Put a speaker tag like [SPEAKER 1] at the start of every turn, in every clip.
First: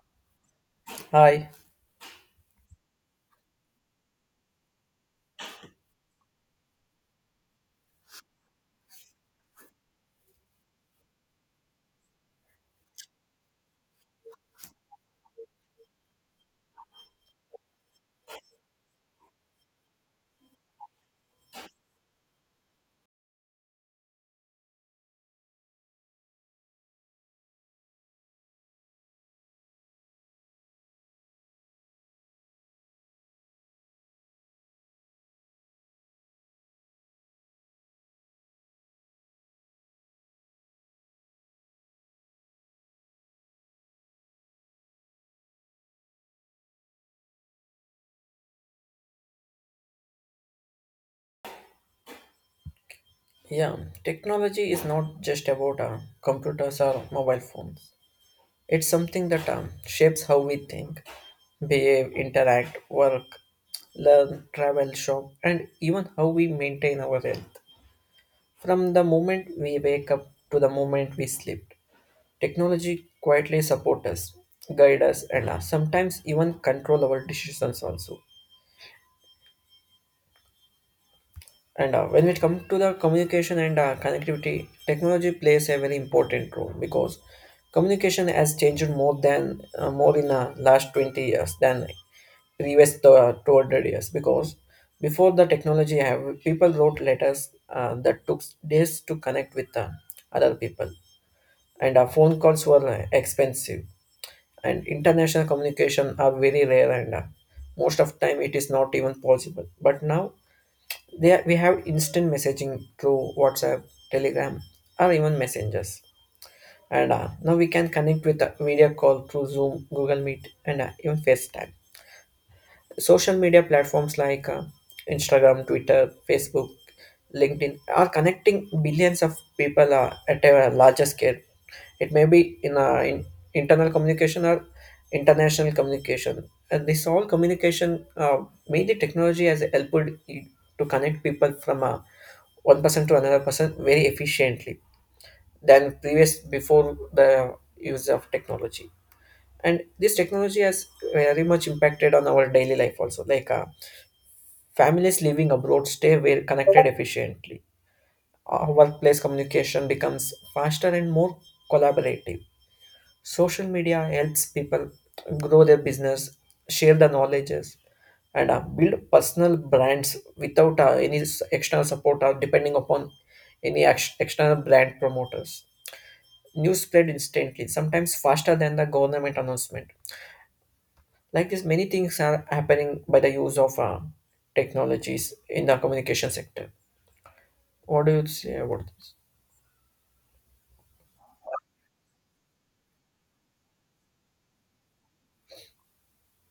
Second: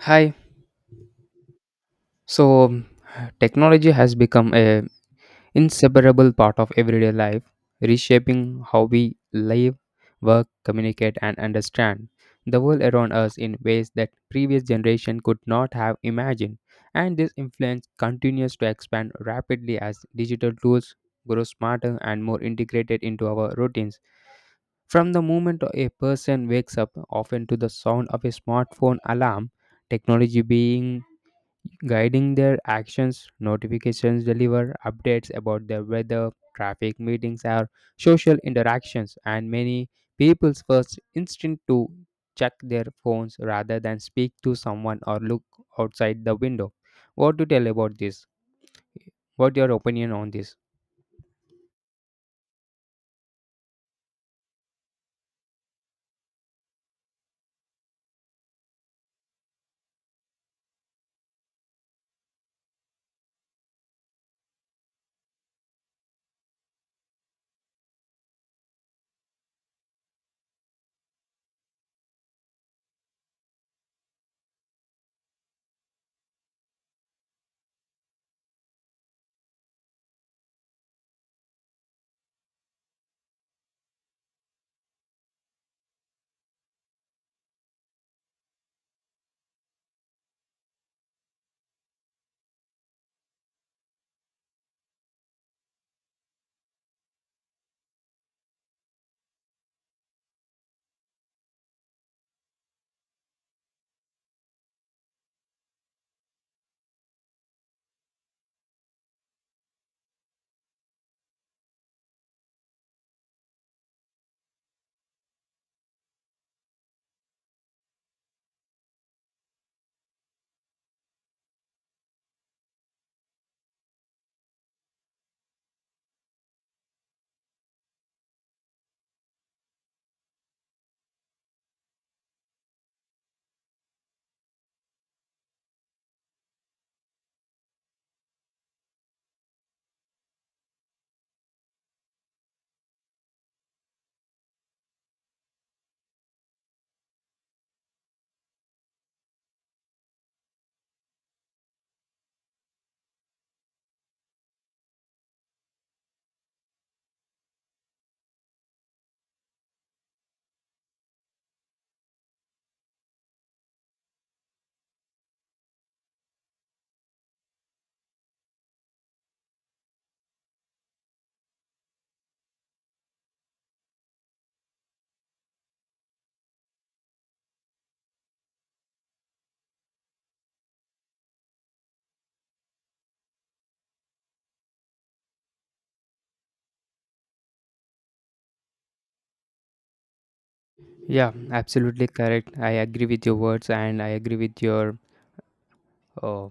[SPEAKER 1] Hi.
[SPEAKER 2] Hi.
[SPEAKER 1] So, um, Technology has become a inseparable part of everyday life, reshaping how we live, work, communicate, and understand the world around us in ways that previous generation could not have imagined. And this influence continues to expand rapidly as digital tools grow smarter and more integrated into our routines. From the moment a person wakes up, often to the sound of a smartphone alarm, technology being guiding their actions, notifications deliver updates about the weather, traffic meetings, or social interactions, and many people's first instinct to check their phones rather than speak to someone or look outside the window. What to tell about this? What your opinion on this?
[SPEAKER 2] Yeah, technology is not just about computers or mobile phones. It's something that shapes how we think, behave, interact, work, learn, travel, shop, and even how we maintain our health. From the moment we wake up to the moment we sleep, technology quietly supports us, guide us, and sometimes even control our decisions also. And When it comes to the communication and connectivity, technology plays a very important role because communication has changed more than more in the last 20 years than previous to, 200 years because before the technology have people wrote letters that took days to connect with other people and phone calls were expensive and international communication are very rare and most of time it is not even possible but now there we have instant messaging through WhatsApp, Telegram, or even messengers. And Now we can connect with a video call through Zoom, Google Meet, and even FaceTime social media platforms like Instagram, Twitter, Facebook, LinkedIn are connecting billions of people at a larger scale. It may be in internal communication or international communication. And this all communication, mainly technology, has helped i- to connect people from one person to another person very efficiently than previous before the use of technology. And this technology has very much impacted on our daily life also, like. Families living abroad stay well connected efficiently. Our workplace communication becomes faster and more collaborative. Social media helps people grow their business, share the knowledges, and build personal brands without any external support or depending upon any external brand promoters. News spread instantly, sometimes faster than the government announcement. Like this, many things are happening by the use of technologies in the communication sector. What do you say about this?
[SPEAKER 1] Yeah, absolutely correct. I agree with your words and I agree with your uh,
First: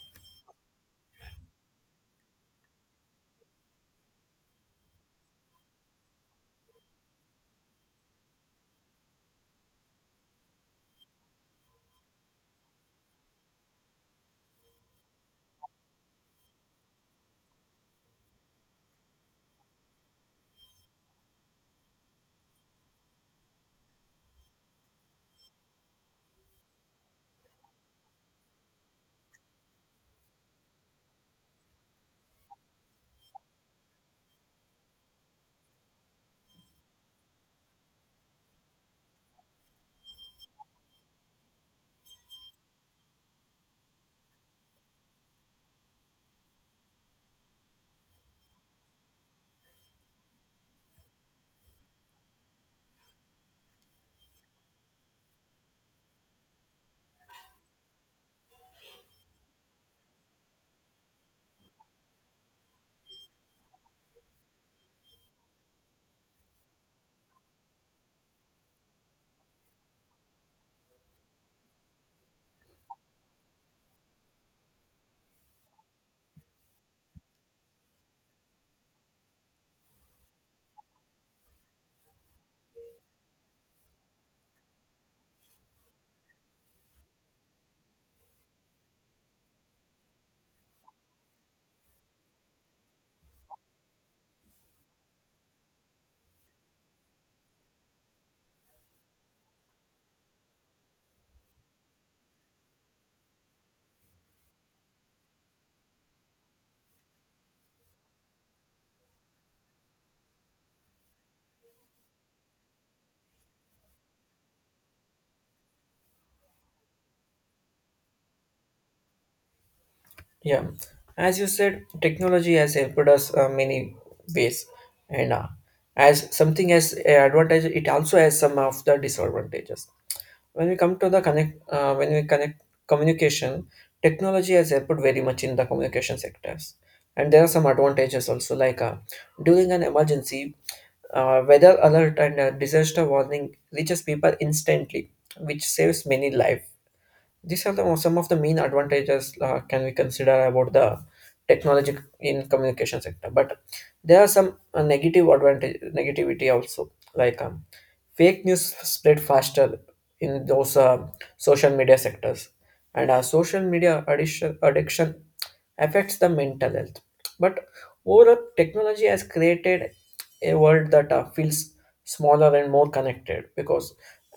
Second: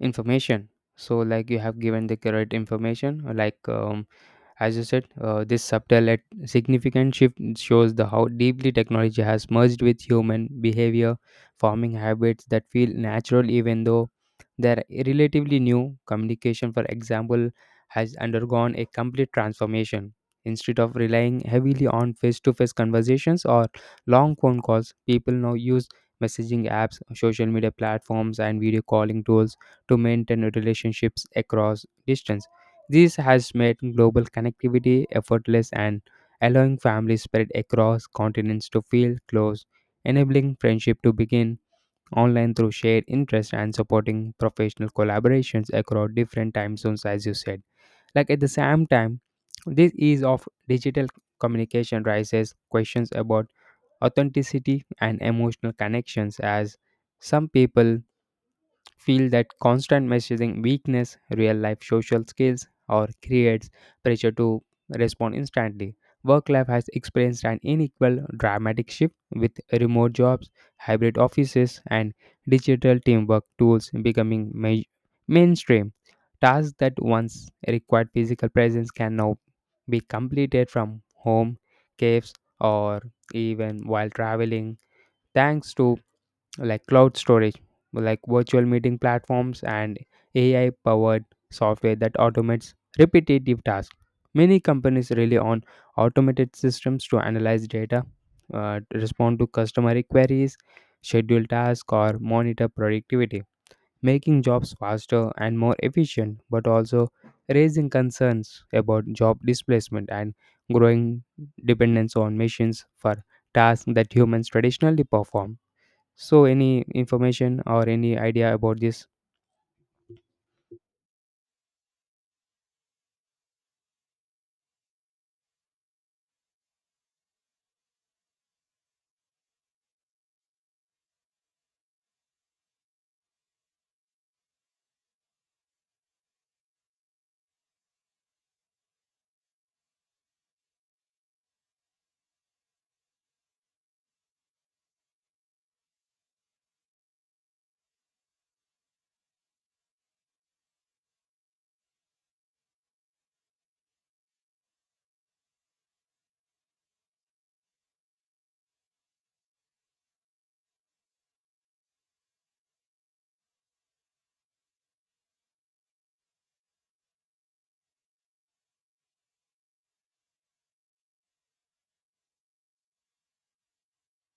[SPEAKER 1] information. So, like, you have given the correct information. As you said, this subtle yet significant shift shows the how deeply technology has merged with human behavior, forming habits that feel natural even though they're relatively new. Communication, for example, has undergone a complete transformation. Instead of relying heavily on face to face conversations or long phone calls, people now use messaging apps, social media platforms, and video calling tools to maintain relationships across distance. This has made global connectivity effortless and allowing families spread across continents to feel close, enabling friendship to begin online through shared interests and supporting professional collaborations across different time zones, as you said. Like at the same time, this ease of digital communication raises questions about authenticity and emotional connections as some people feel that constant messaging weakness real life social skills or creates pressure to respond instantly. Work life has experienced an unequal dramatic shift with remote jobs, hybrid offices, and digital teamwork tools becoming mainstream. Tasks that once required physical presence can now be completed from home, caves, or even while traveling thanks to like cloud storage, like virtual meeting platforms and AI powered software that automates repetitive tasks. Many companies rely on automated systems to analyze data, to respond to customer queries, schedule tasks, or monitor productivity, making jobs faster and more efficient, but also raising concerns about job displacement and growing dependence on machines for tasks that humans traditionally perform. So, any information or any idea about this?
[SPEAKER 2] Yeah, as you said, technology has helped us many ways, and as something as a advantage, it also has some of the disadvantages. When we come to when we connect communication, technology has helped very much in the communication sectors, and there are some advantages also, like during an emergency, weather alert and disaster warning reaches people instantly, which saves many life. These are some of the main advantages can we consider about the technology in communication sector. But there are some negative advantage negativity also, like fake news spread faster in those social media sectors, and social media addiction affects the mental health. But overall, technology has created a world that feels smaller and more connected because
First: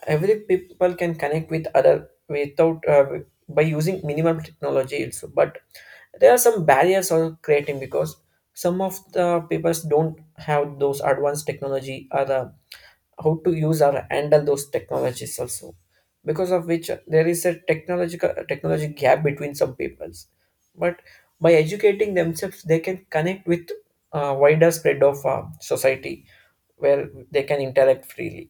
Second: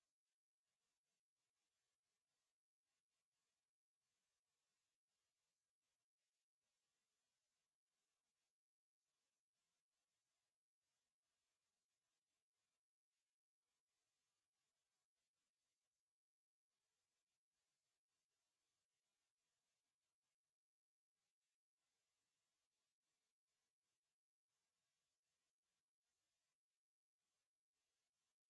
[SPEAKER 2] every people can connect with other without by using minimal technology also, but there are some barriers are creating because some of the people don't have those advanced technology or how to use or handle those technologies also because of which there is a technological technology gap between some peoples, but by educating themselves they can connect with wider spread of society where they can interact freely.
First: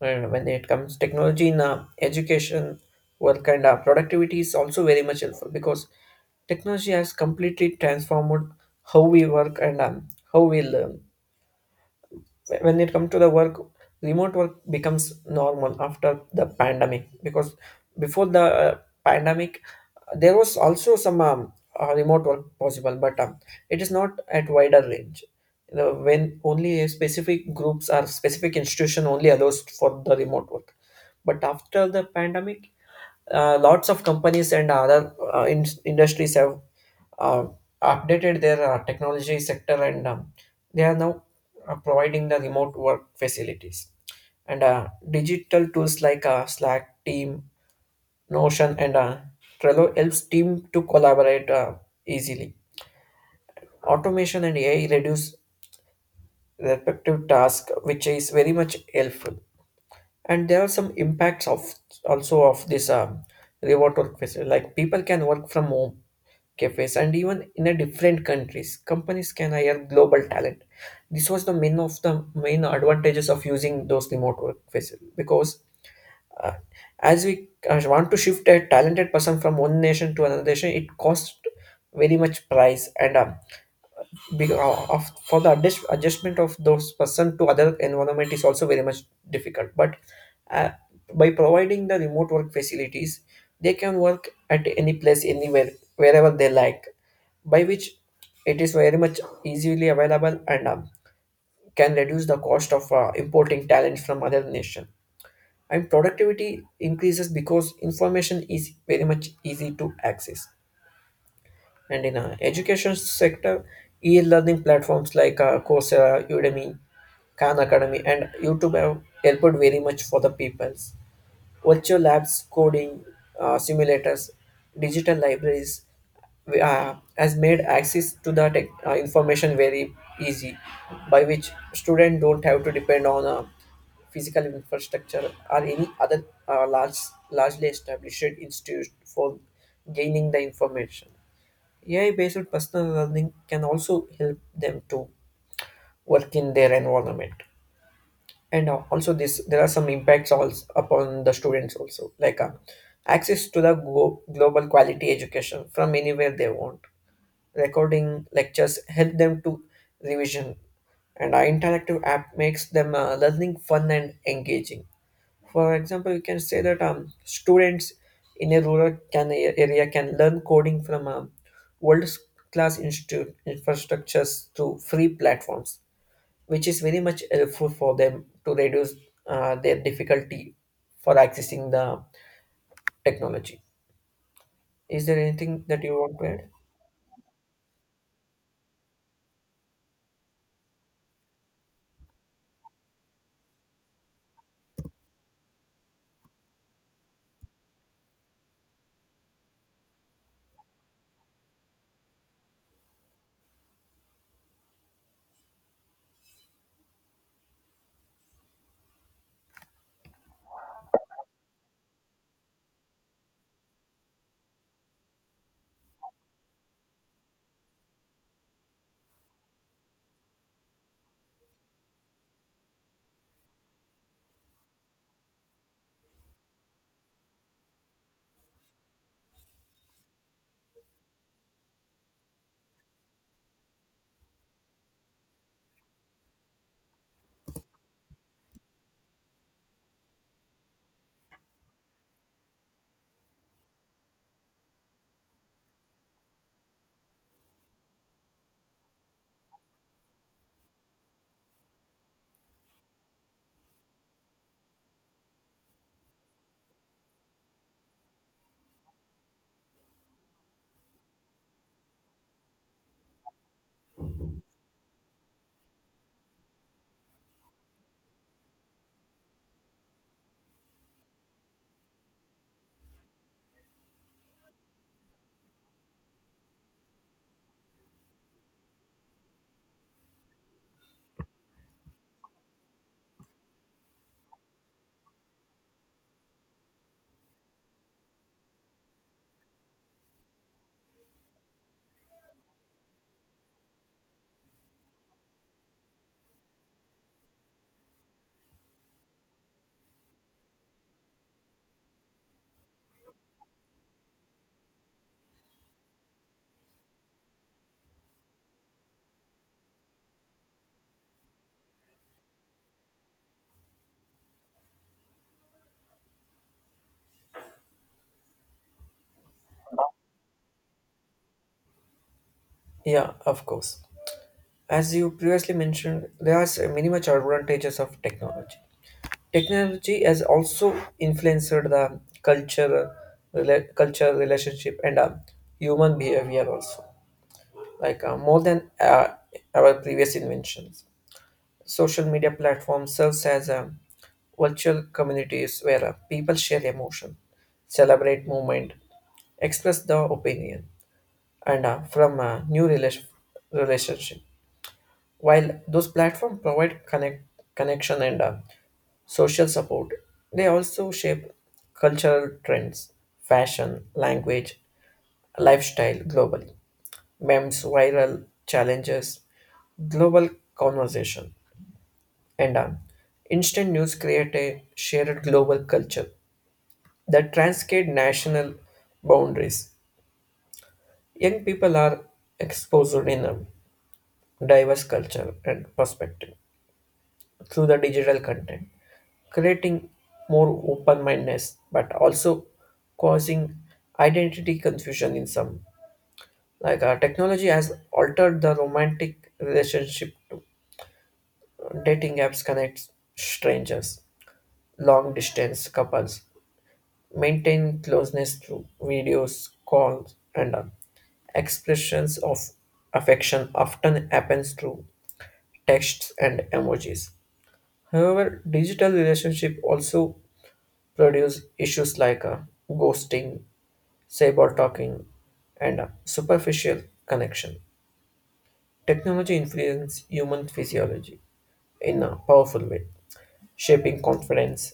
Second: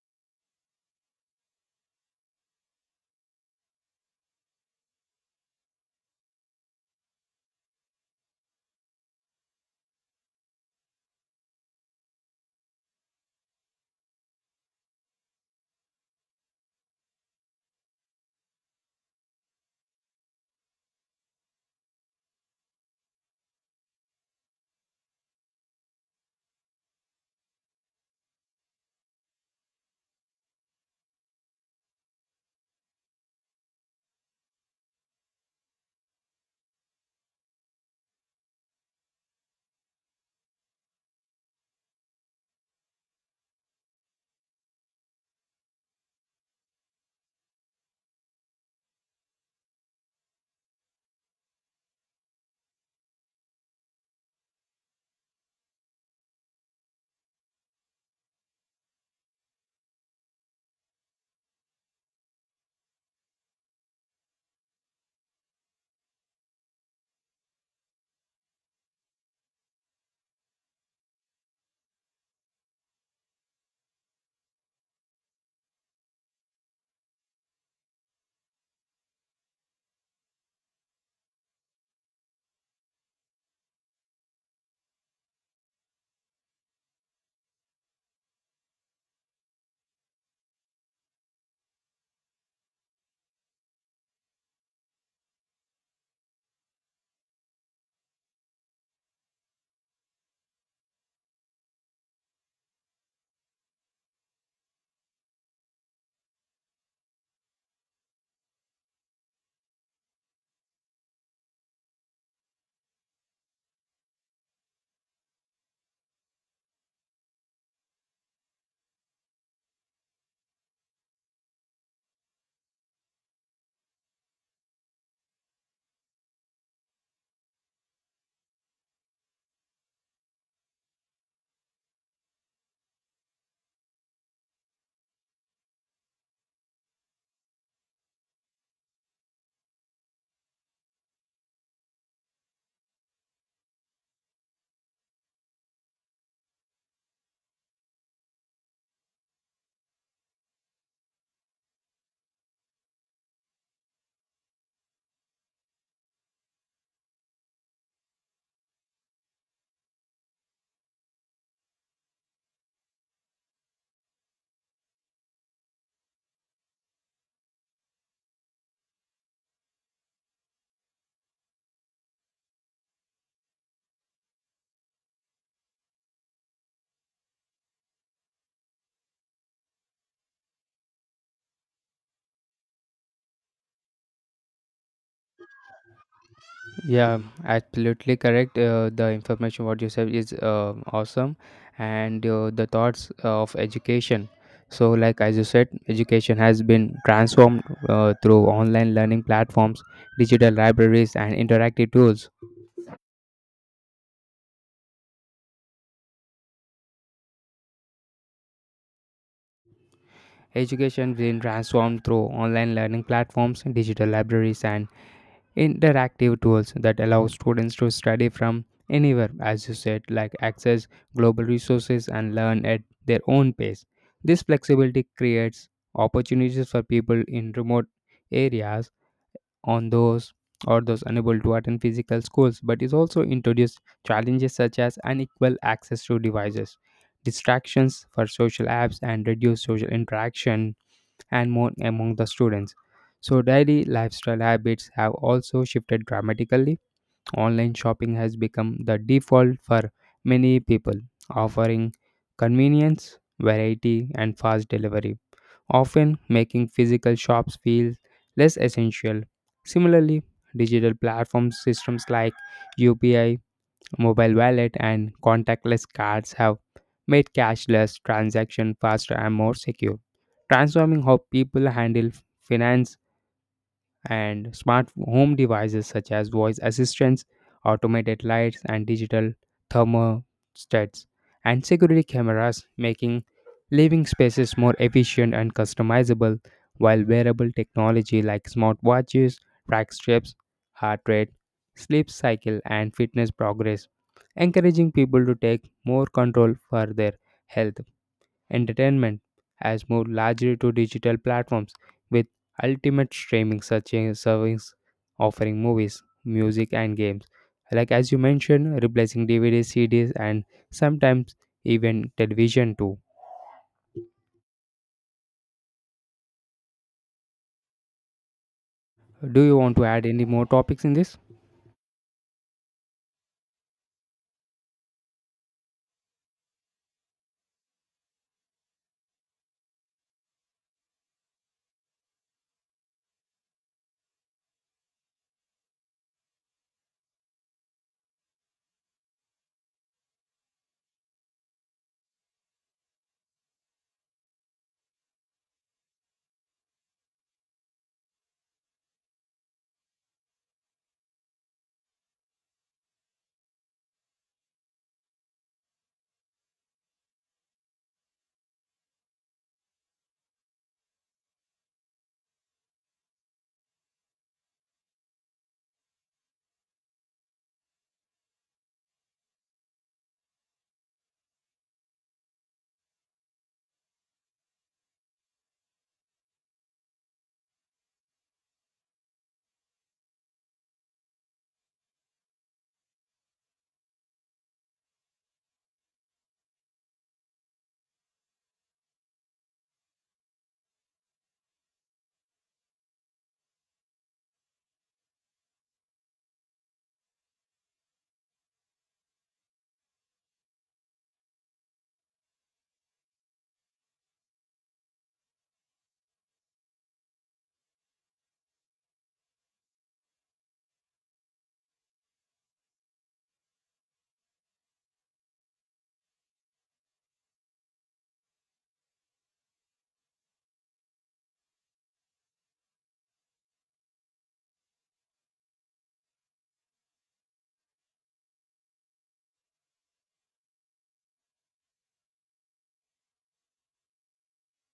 [SPEAKER 2] And when it comes technology in education, work and productivity is also very much helpful because technology has completely transformed how we work and how we learn. When it comes to the work, remote work becomes normal after the pandemic because before the pandemic, there was also some remote work possible, but it is not at wider range. You know, when only a specific groups or specific institution only allows for the remote work. But after the pandemic, lots of companies and other industries have uh, updated their technology sector and they are now providing the remote work facilities and digital tools like slack team Notion, and Trello helps team to collaborate easily. Automation and AI reduce repetitive task, which is very much helpful. And there are some impacts of also of this remote work facility. Like people can work from home cafes and even in a different countries. Companies can hire global talent. This was the main advantages of using those remote work facility because Uh, as we want to shift a talented person from one nation to another nation, it costs very much price and be- uh, of, for adjustment of those person to other environment is also very much difficult. But uh, by providing the remote work facilities, they can work at any place, anywhere, wherever they like, by which it is very much easily available and can reduce the cost of importing talent from other nation and productivity increases because information is very much easy to access. And in education sector, e-learning platforms like Coursera, Udemy, Khan Academy, and YouTube have helped very much for the peoples, virtual labs, coding simulators, digital libraries has made access to the information very easy, by which students don't have to depend on a physical infrastructure or any other largely established institute for gaining the information. AI-based personal learning can also help them to work in their environment, and also this there are some impacts also upon the students also, like access to the global quality education from anywhere they want, recording lectures help them to revision, and our interactive app makes them learning fun and engaging. For example, you can say that students in a area can learn coding from world class institute infrastructures through free platforms, which is very much helpful for them to reduce their difficulty for accessing the technology. Is there anything that you want to add?
[SPEAKER 1] Yeah, absolutely correct. The information what you said is awesome, and the thoughts of education. So, like as you said, education has been transformed through online learning platforms, digital libraries, and interactive tools. Education been transformed through online learning platforms, digital libraries, and interactive tools that allow students to study from anywhere, as you said, like access global resources and learn at their own pace. This flexibility creates opportunities for people in remote areas on those or those unable to attend physical schools, but it also introduced challenges such as unequal access to devices, distractions for social apps, and reduced social interaction and more among the students. So, daily lifestyle habits have also shifted dramatically. Online shopping has become the default for many people, offering convenience, variety, and fast delivery, often making physical shops feel less essential. Similarly, digital platform systems like UPI, Mobile wallet, and contactless cards have made cashless transaction faster and more secure, transforming how people handle finance, and smart home devices such as voice assistants, automated lights, and digital thermostats, and security cameras, making living spaces more efficient and customizable, while wearable technology like smartwatches track steps, heart rate, sleep cycle, and fitness progress, encouraging people to take more control for their health. Entertainment has moved largely to digital platforms, with ultimate streaming such as service offering movies, music, and games. Like as you mentioned, replacing DVDs, CDs, and sometimes even television too. Do you want to add any more topics in this?
[SPEAKER 2] Yeah, of course. As you previously mentioned, there are many much advantages of technology. Technology has also influenced the culture, relationship, and human behavior also, like more than our previous inventions. Social media platform serves as a virtual communities where people share emotion, celebrate movement, express their opinion, and from a new relation relationship. While those platforms provide connection and social support, they also shape cultural trends, fashion, language, lifestyle globally. Memes, viral challenges, global conversation. And on. Instant news create a shared global culture that transcend national boundaries. Young people are exposed in a diverse culture and perspective through the digital content, creating more open-mindedness, but also causing identity confusion in some. Like our technology has altered the romantic relationship. Dating apps connect strangers, long distance couples, maintain closeness through videos, calls, and expressions of affection often happens through texts and emojis. However, digital relationship also produce issues like ghosting, cyber talking, and superficial connection. Technology influences human physiology in a powerful way, shaping confidence,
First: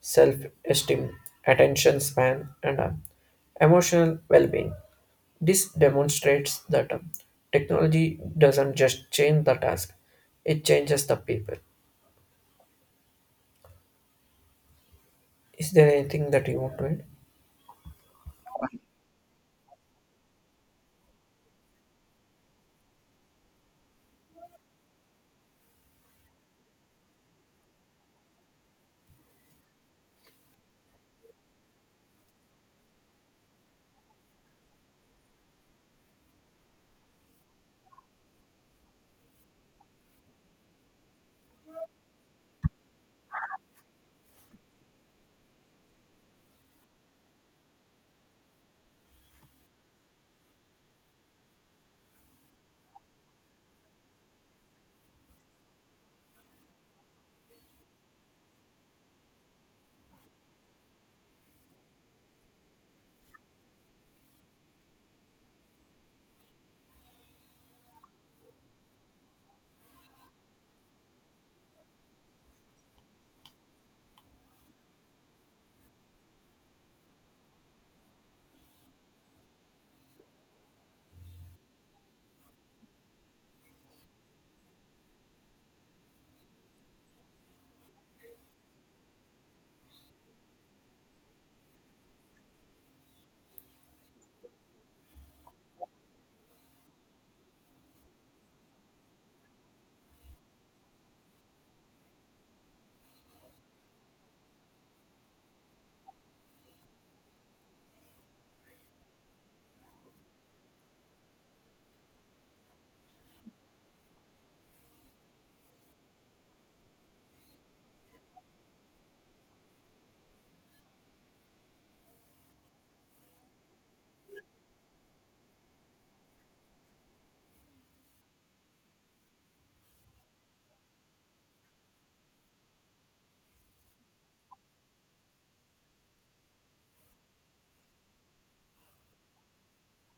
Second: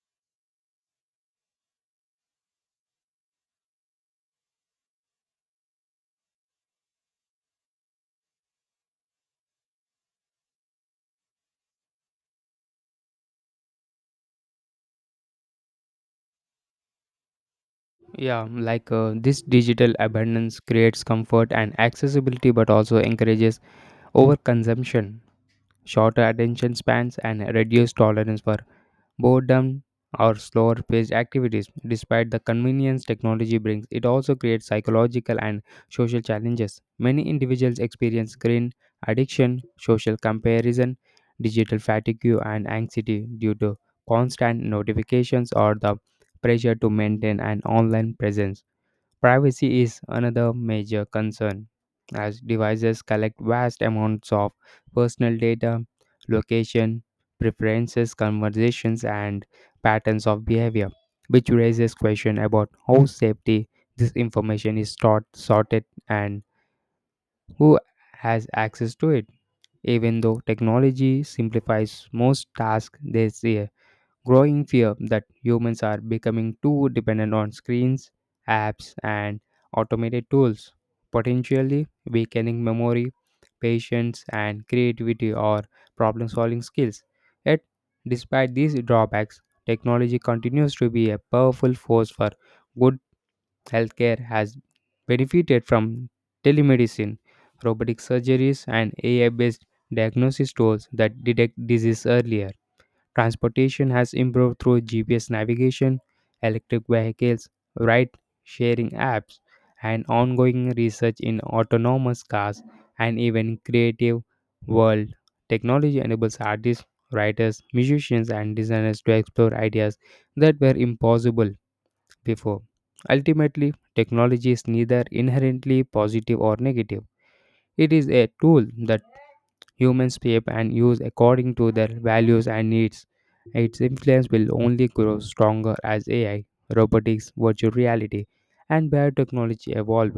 [SPEAKER 2] self-esteem, attention span, and emotional well-being. This demonstrates that technology doesn't just change the task, it changes the people. Is there anything that you want to add?
[SPEAKER 1] Yeah, this digital abundance creates comfort and accessibility, but also encourages overconsumption, shorter attention spans, and reduced tolerance for boredom, or slower paced activities. Despite the convenience technology brings, it also creates psychological and social challenges. Many individuals experience screen addiction, social comparison, digital fatigue, and anxiety due to constant notifications or the pressure to maintain an online presence. Privacy is another major concern, as devices collect vast amounts of personal data, location, preferences, conversations, and patterns of behavior, which raises questions about how safety this information is stored, sorted, and who has access to it. Even though technology simplifies most tasks this year, growing fear that humans are becoming too dependent on screens, apps, and automated tools, potentially weakening memory, patience, and creativity or problem solving skills. Yet, despite these drawbacks, technology continues to be a powerful force for good. Healthcare has benefited from telemedicine, robotic surgeries, and AI based diagnosis tools that detect disease earlier. Transportation has improved through GPS navigation, electric vehicles, ride sharing apps, and ongoing research in autonomous cars, and even creative world. Technology enables artists, writers, musicians, and designers to explore ideas that were impossible before. Ultimately, technology is neither inherently positive or negative. It is a tool that humans shape and use according to their values and needs. Its influence will only grow stronger as AI, robotics, virtual reality, and biotechnology evolve,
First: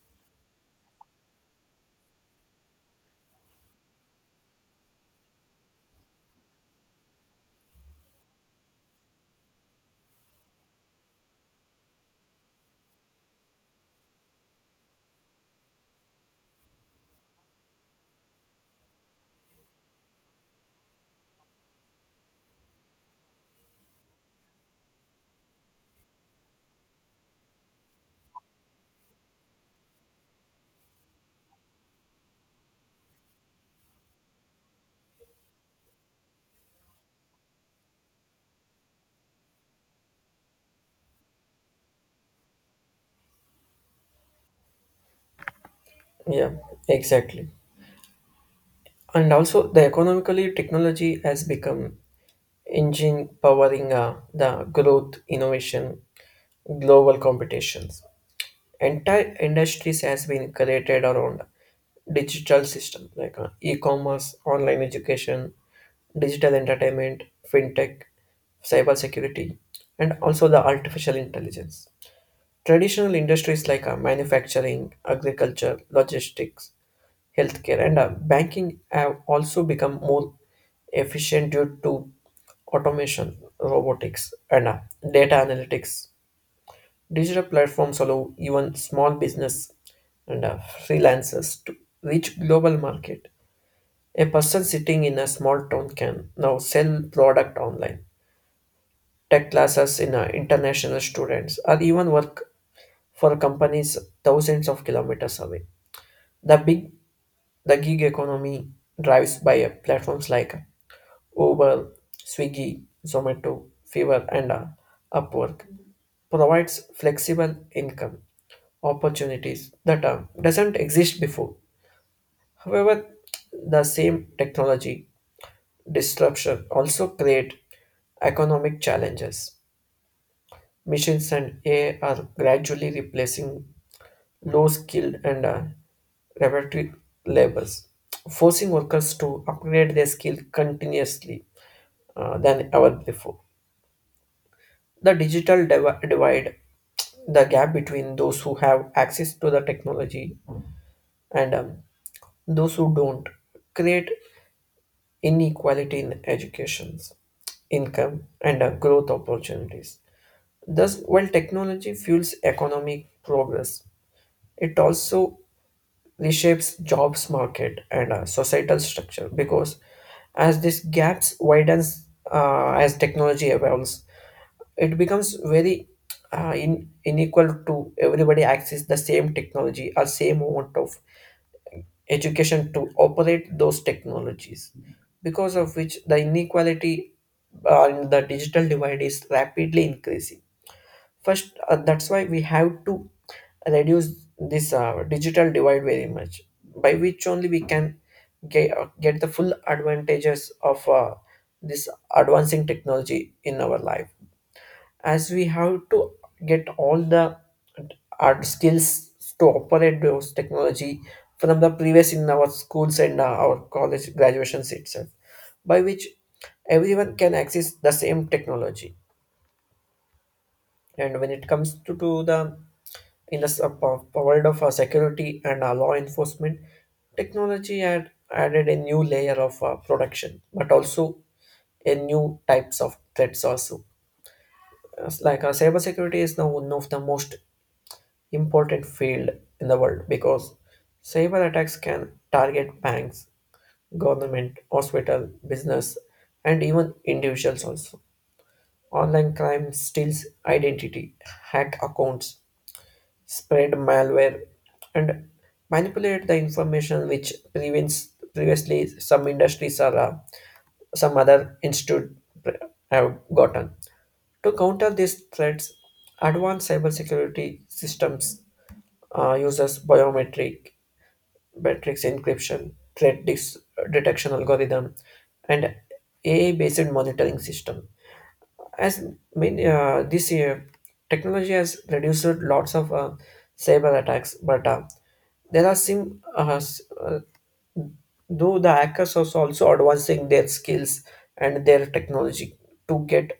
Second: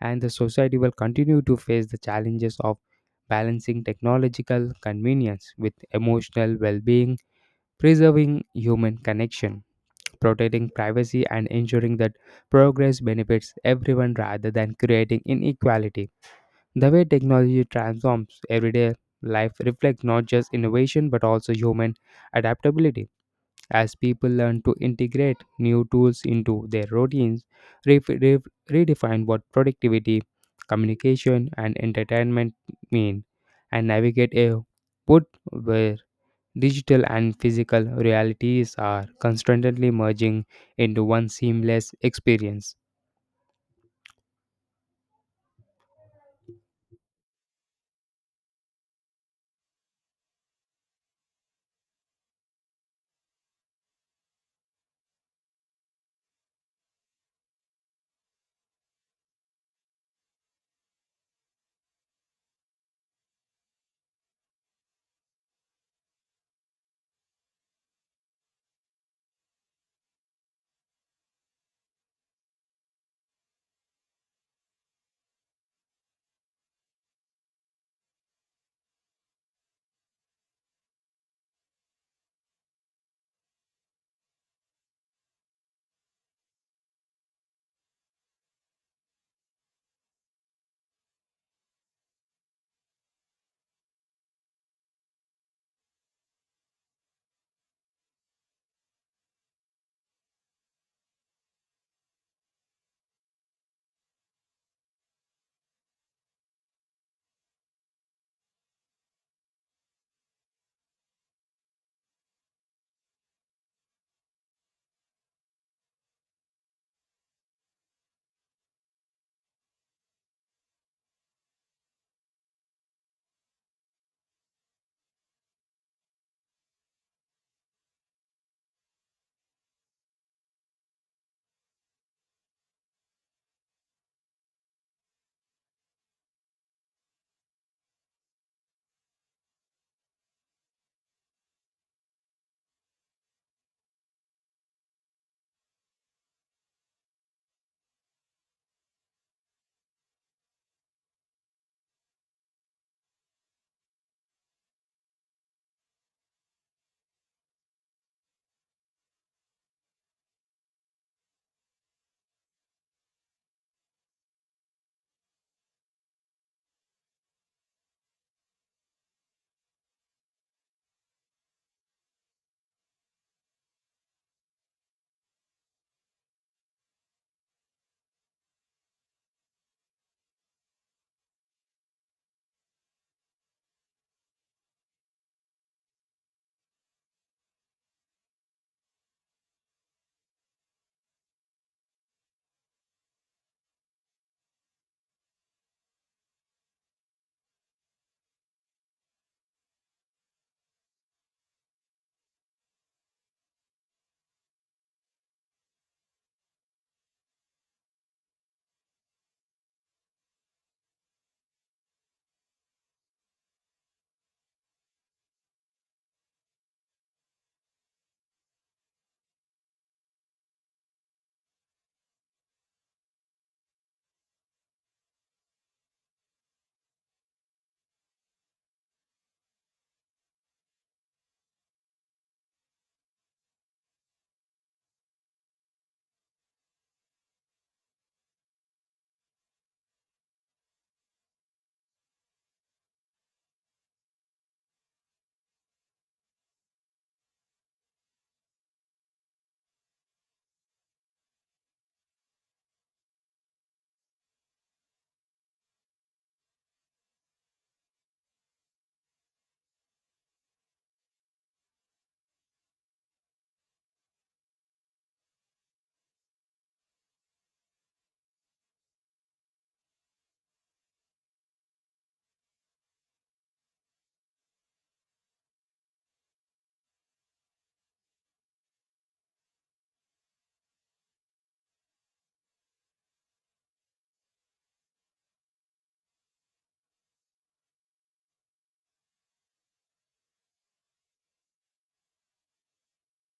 [SPEAKER 1] and the society will continue to face the challenges of balancing technological convenience with emotional well being, preserving human connection, protecting privacy, and ensuring that progress benefits everyone rather than creating inequality. The way technology transforms everyday life reflects not just innovation but also human adaptability. As people learn to integrate new tools into their routines, ref- ref- redefine what productivity, communication, and entertainment mean, and navigate a world where digital and physical realities are constantly merging into one seamless experience.
[SPEAKER 2] Yeah, exactly. And also, the economically technology has become engine powering the growth, innovation, global competitions. Entire industries has been created around digital system like e-commerce, online education, digital entertainment, fintech, cybersecurity, and also the artificial intelligence. Traditional industries like manufacturing, agriculture, logistics, healthcare, and banking have also become more efficient due to automation, robotics, and data analytics. Digital platforms allow even small business and freelancers to reach global market. A person sitting in a small town can now sell product online, tech classes in international students, or even work for companies thousands of kilometers away. The big the gig economy drives by platforms like Uber, Swiggy, Zomato, Fiverr, and Upwork provides flexible income opportunities that doesn't exist before. However, the same technology disruption also create economic challenges. Machines and AI are gradually replacing low skilled and repetitive labors, forcing workers to upgrade their skill continuously than ever before. The digital divi- divide, the gap between those who have access to the technology and those who don't, create inequality in education, income, and growth opportunities. Thus, while technology fuels economic progress, it also reshapes jobs market and societal structure because as these gaps widens as technology evolves, it becomes very unequal to everybody access the same technology or same amount of education to operate those technologies because of which the inequality in the digital divide is rapidly increasing. That's why we have to reduce this digital divide very much, by which only we can get the full advantages of this advancing technology in our life. As we have to get all the our skills to operate those technology from the previous in our schools and our college graduations itself, by which everyone can access the same technology. And when it comes to the in the world of security and law enforcement, technology had added a new layer of protection, but also a new types of threats also. As Like Cybersecurity is now one of the most important field in the world because cyber attacks can target banks, government, hospital, business, and even individuals also. Online crime steals identity, hack accounts, spread malware, and manipulate the information which prevents previously some industries or some other institute have gotten. To counter these threats, advanced cybersecurity systems uses biometric, metrics encryption, detection algorithm, and AI-based monitoring system as this year technology has reduced lots of cyber attacks, but there are some though the hackers are also advancing their skills and their technology to get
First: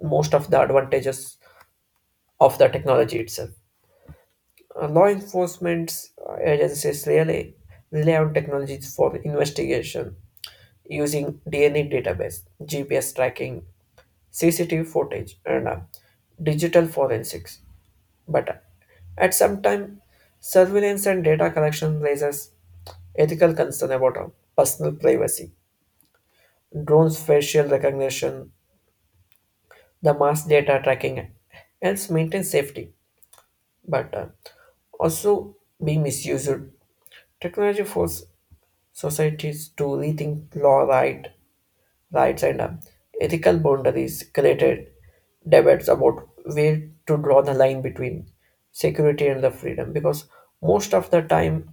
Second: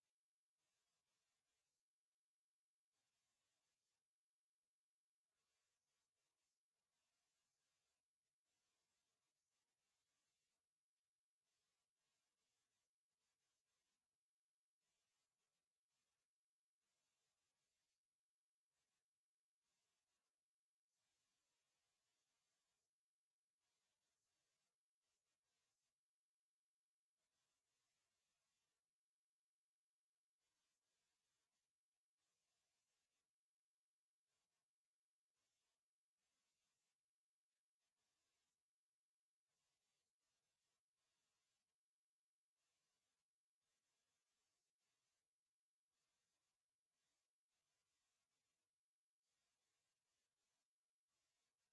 [SPEAKER 2] most of the advantages of the technology itself. Law enforcement agencies really rely on technologies for investigation using DNA database, GPS tracking, CCTV footage, and digital forensics. But at some time, surveillance and data collection raises ethical concern about our personal privacy. Drones' facial recognition, the mass data tracking helps maintain safety, but also be misused. Technology forces societies to rethink law right rights and ethical boundaries, created debates about where to draw the line between security and the freedom, because most of the time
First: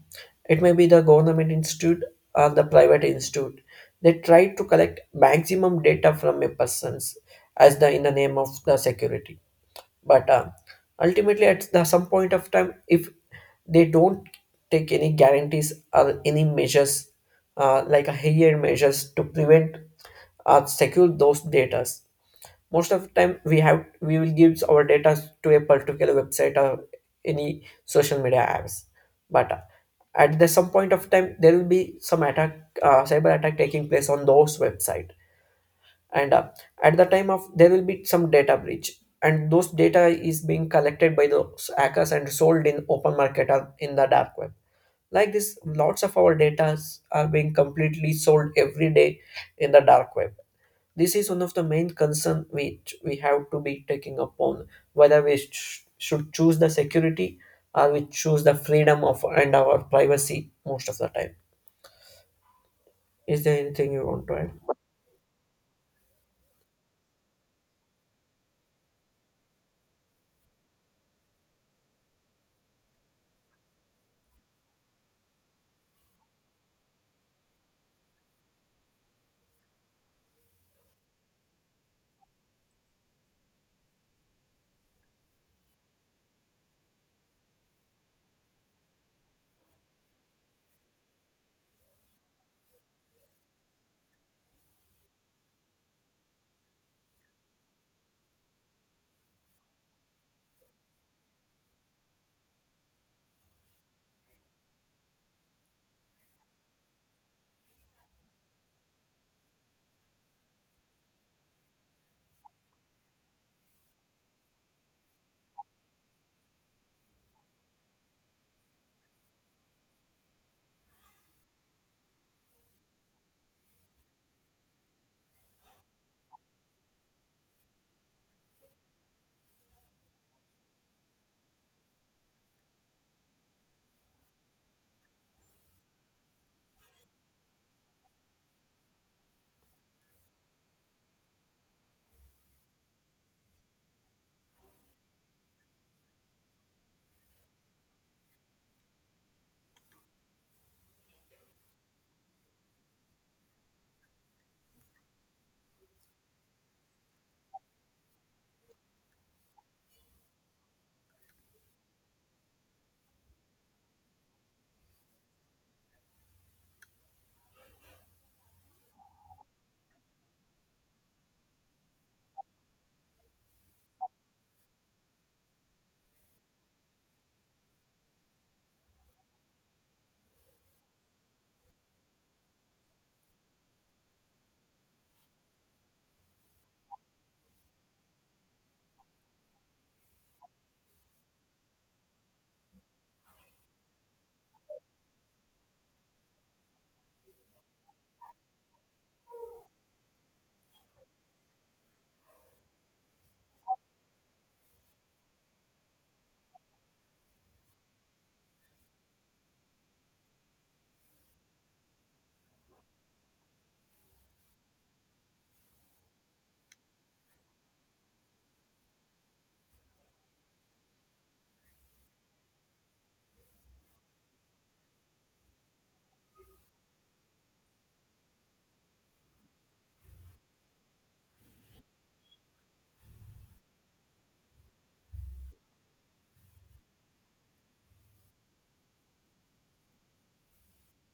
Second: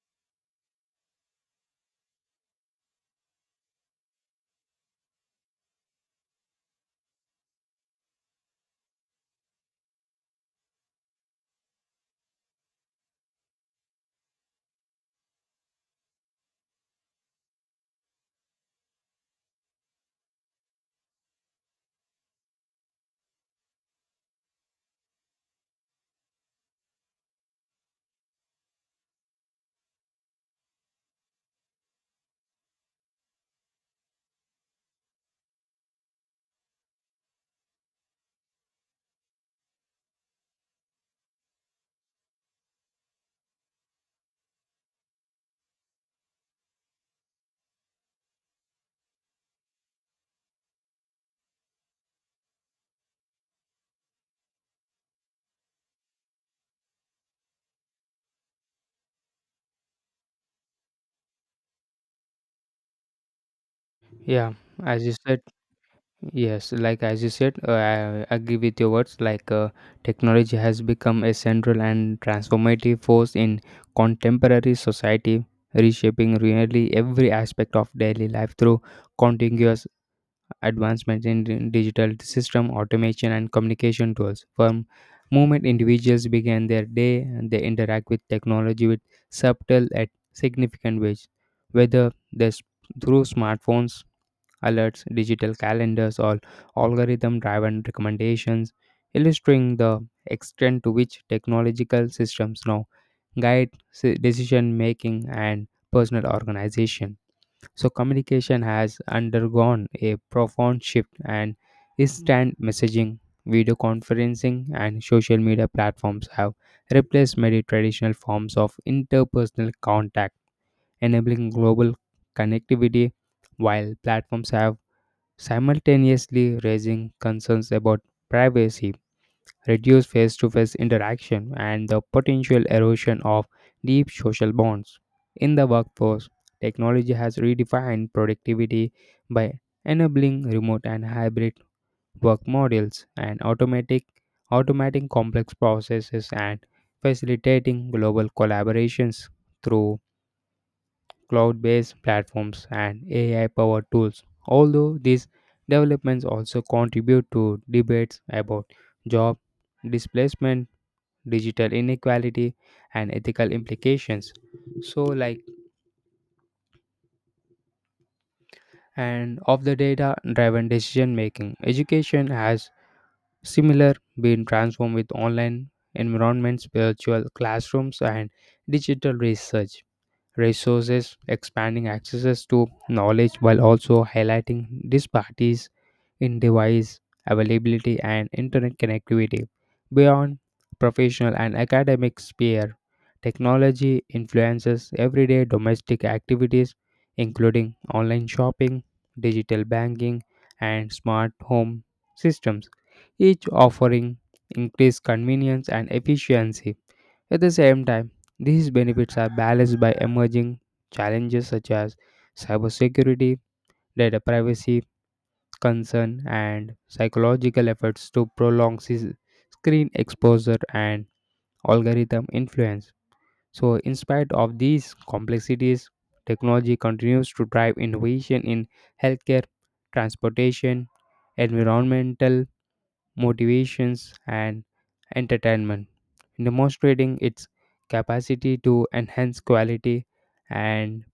[SPEAKER 2] it may be the government institute or the private institute, they try to collect maximum data from a person's as the in the name of the security, but ultimately, at the some point of time, if they don't take any guarantees or any measures, like a higher measures to prevent or secure those data, most of the time we will give our data to a particular website or any social media apps. But at the some point of time, there will be some attack, cyber attack taking place on those website, and at the time of there will be some data breach and those data is being collected by those hackers and sold in open market or in the dark web. Like this, lots of our data are being completely sold every day in the dark web. This is one of the main concern which we have to be taking upon, whether we should choose the security or we choose the freedom of and our privacy most of the time. Is there anything you want to add?
[SPEAKER 1] Yeah, as you said, yes, like as you said, I agree with your words. Technology has become a central and transformative force in contemporary society, reshaping nearly every aspect of daily life through contiguous advancements in digital system automation and communication tools from moment individuals begin their day and they interact with technology with subtle and significant ways, whether this through smartphones alerts, digital calendars, or algorithm driven recommendations, illustrating the extent to which technological systems now guide decision making and personal organization. So communication has undergone a profound shift, and instant messaging, video conferencing, and social media platforms have replaced many traditional forms of interpersonal contact, enabling global connectivity while platforms have simultaneously raising concerns about privacy, reduced face to face interaction, and the potential erosion of deep social bonds. In the workforce, technology has redefined productivity by enabling remote and hybrid work models and automatic automating complex processes and facilitating global collaborations through cloud-based platforms and AI-powered tools. Although these developments also contribute to debates about job displacement, digital inequality, and ethical implications. So, like, and of the data driven decision making, education has similar been transformed with online environments, virtual classrooms, and digital research resources, expanding access to knowledge while also highlighting disparities in device availability and internet connectivity. Beyond professional and academic sphere, technology influences everyday domestic activities including online shopping, digital banking, and smart home systems, each offering increased convenience and efficiency. At the same time, these benefits are balanced by emerging challenges such as cybersecurity, data privacy concern, and psychological efforts to prolong screen exposure and algorithm influence. So, in spite of these complexities, technology continues to drive innovation in healthcare, transportation, environmental motivations, and entertainment, demonstrating its capacity to enhance quality and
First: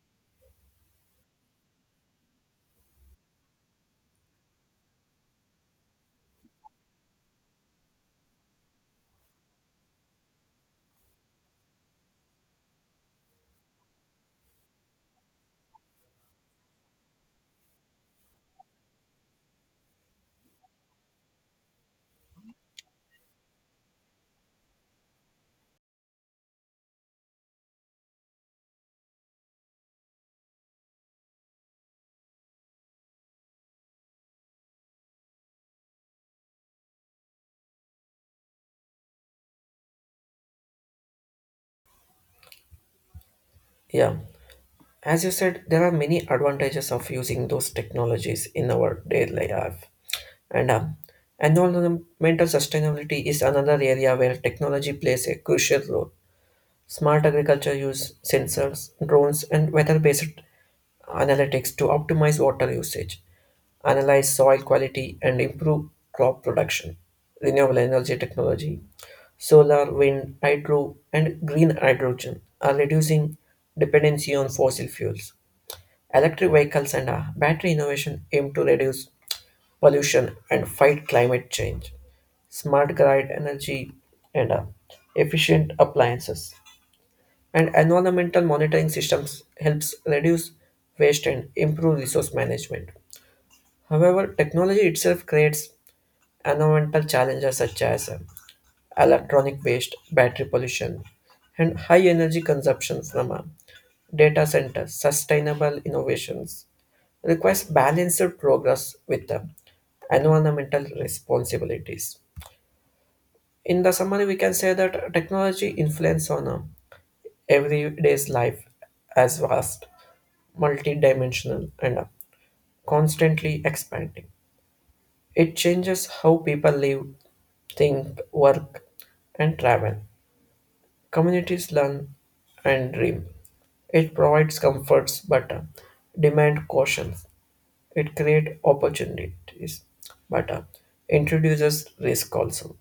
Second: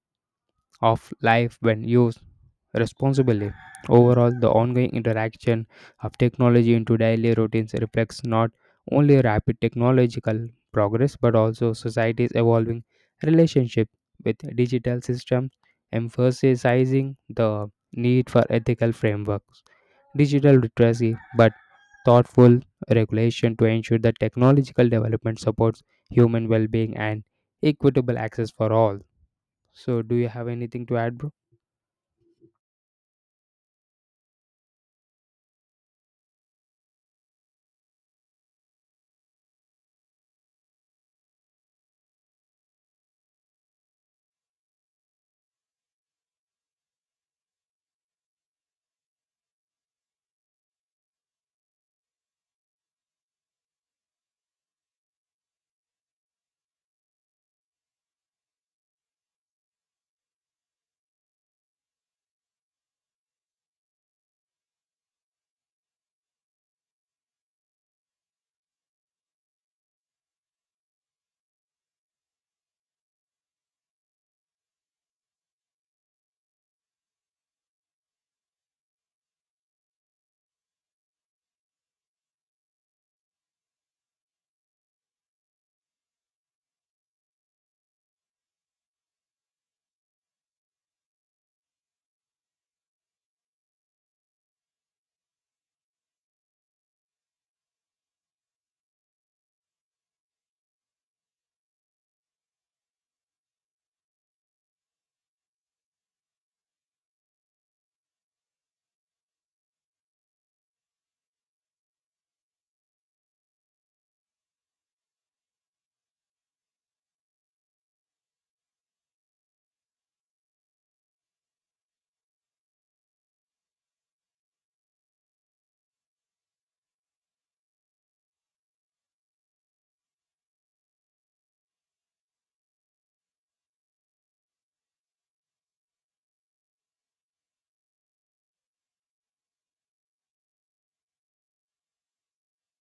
[SPEAKER 1] of life when used responsibly. Overall, the ongoing interaction of technology into daily routines reflects not only rapid technological progress but also society's evolving relationship with digital systems, emphasizing the need for ethical frameworks, digital literacy, but thoughtful regulation to ensure that technological development supports human well being and equitable access for all. So, do you have anything to add, bro?
[SPEAKER 2] Yeah. As you said, there are many advantages of using those technologies in our daily life. And Environmental sustainability is another area where technology plays a crucial role. Smart agriculture use sensors, drones, and weather based analytics to optimize water usage, analyze soil quality, and improve crop production. Renewable energy technology, solar, wind, hydro, and green hydrogen are reducing dependency on fossil fuels. Electric vehicles and battery innovation aim to reduce pollution and fight climate change. Smart grid energy and efficient appliances and environmental monitoring systems helps reduce waste and improve resource management. However, technology itself creates environmental challenges such as electronic waste, battery pollution, and high energy consumption from data centers. Sustainable innovations requires balanced progress with the environmental responsibilities. In the summary, we can say that technology influence on everyday's life as vast, multidimensional, and constantly expanding. It changes how people live, think, work, and travel. Communities learn and dream. It provides comforts but demand caution. It creates opportunities, but introduces risk also.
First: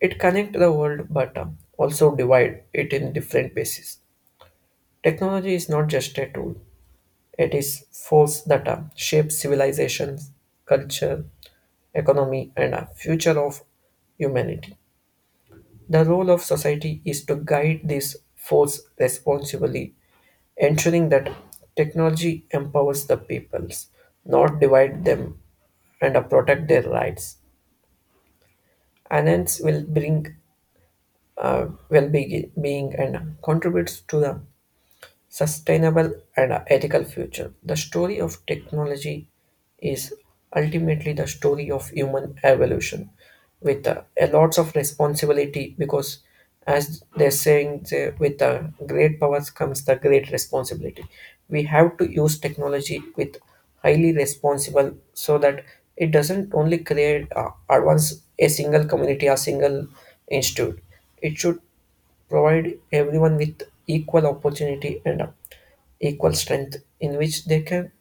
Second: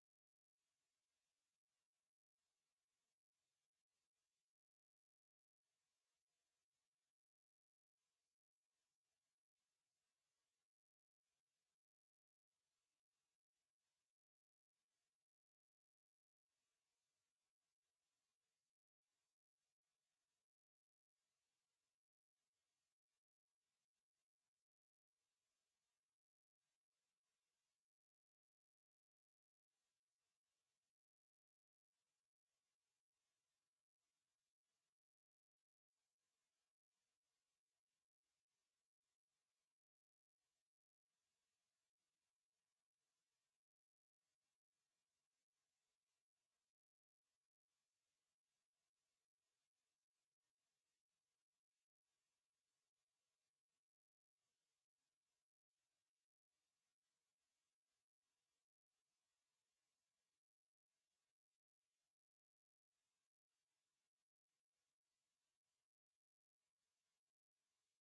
[SPEAKER 2] It connects the world, but also divide it in different pieces. Technology is not just a tool; it is force that shapes civilizations, culture, economy, and future of humanity. The role of society is to guide this force responsibly, ensuring that technology empowers the peoples, not divide them, and protect their rights. Anants will bring well-being and contributes to the sustainable and ethical future. The story of technology is ultimately the story of human evolution with a lots of responsibility, because as they're saying they, with the great powers comes the great responsibility, we have to use technology with highly responsible so that it doesn't only create advance a single community or single institute. It should provide everyone with equal opportunity and equal strength in which they can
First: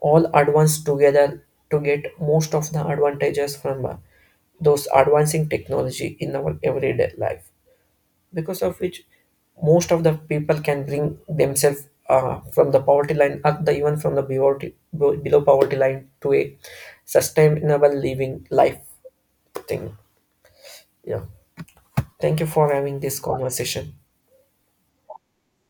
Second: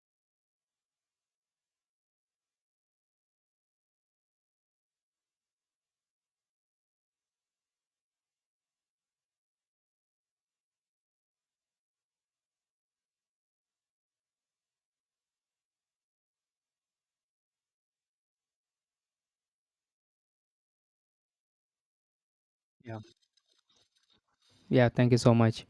[SPEAKER 2] all advance together to get most of the advantages from those advancing technology in our everyday life, because of which most of the people can bring themselves from the poverty line up the even from the poverty, below poverty line to a sustainable living life thing. Yeah, thank you for
[SPEAKER 1] Yeah.
[SPEAKER 2] having this conversation.
[SPEAKER 1] Yeah, thank you so much.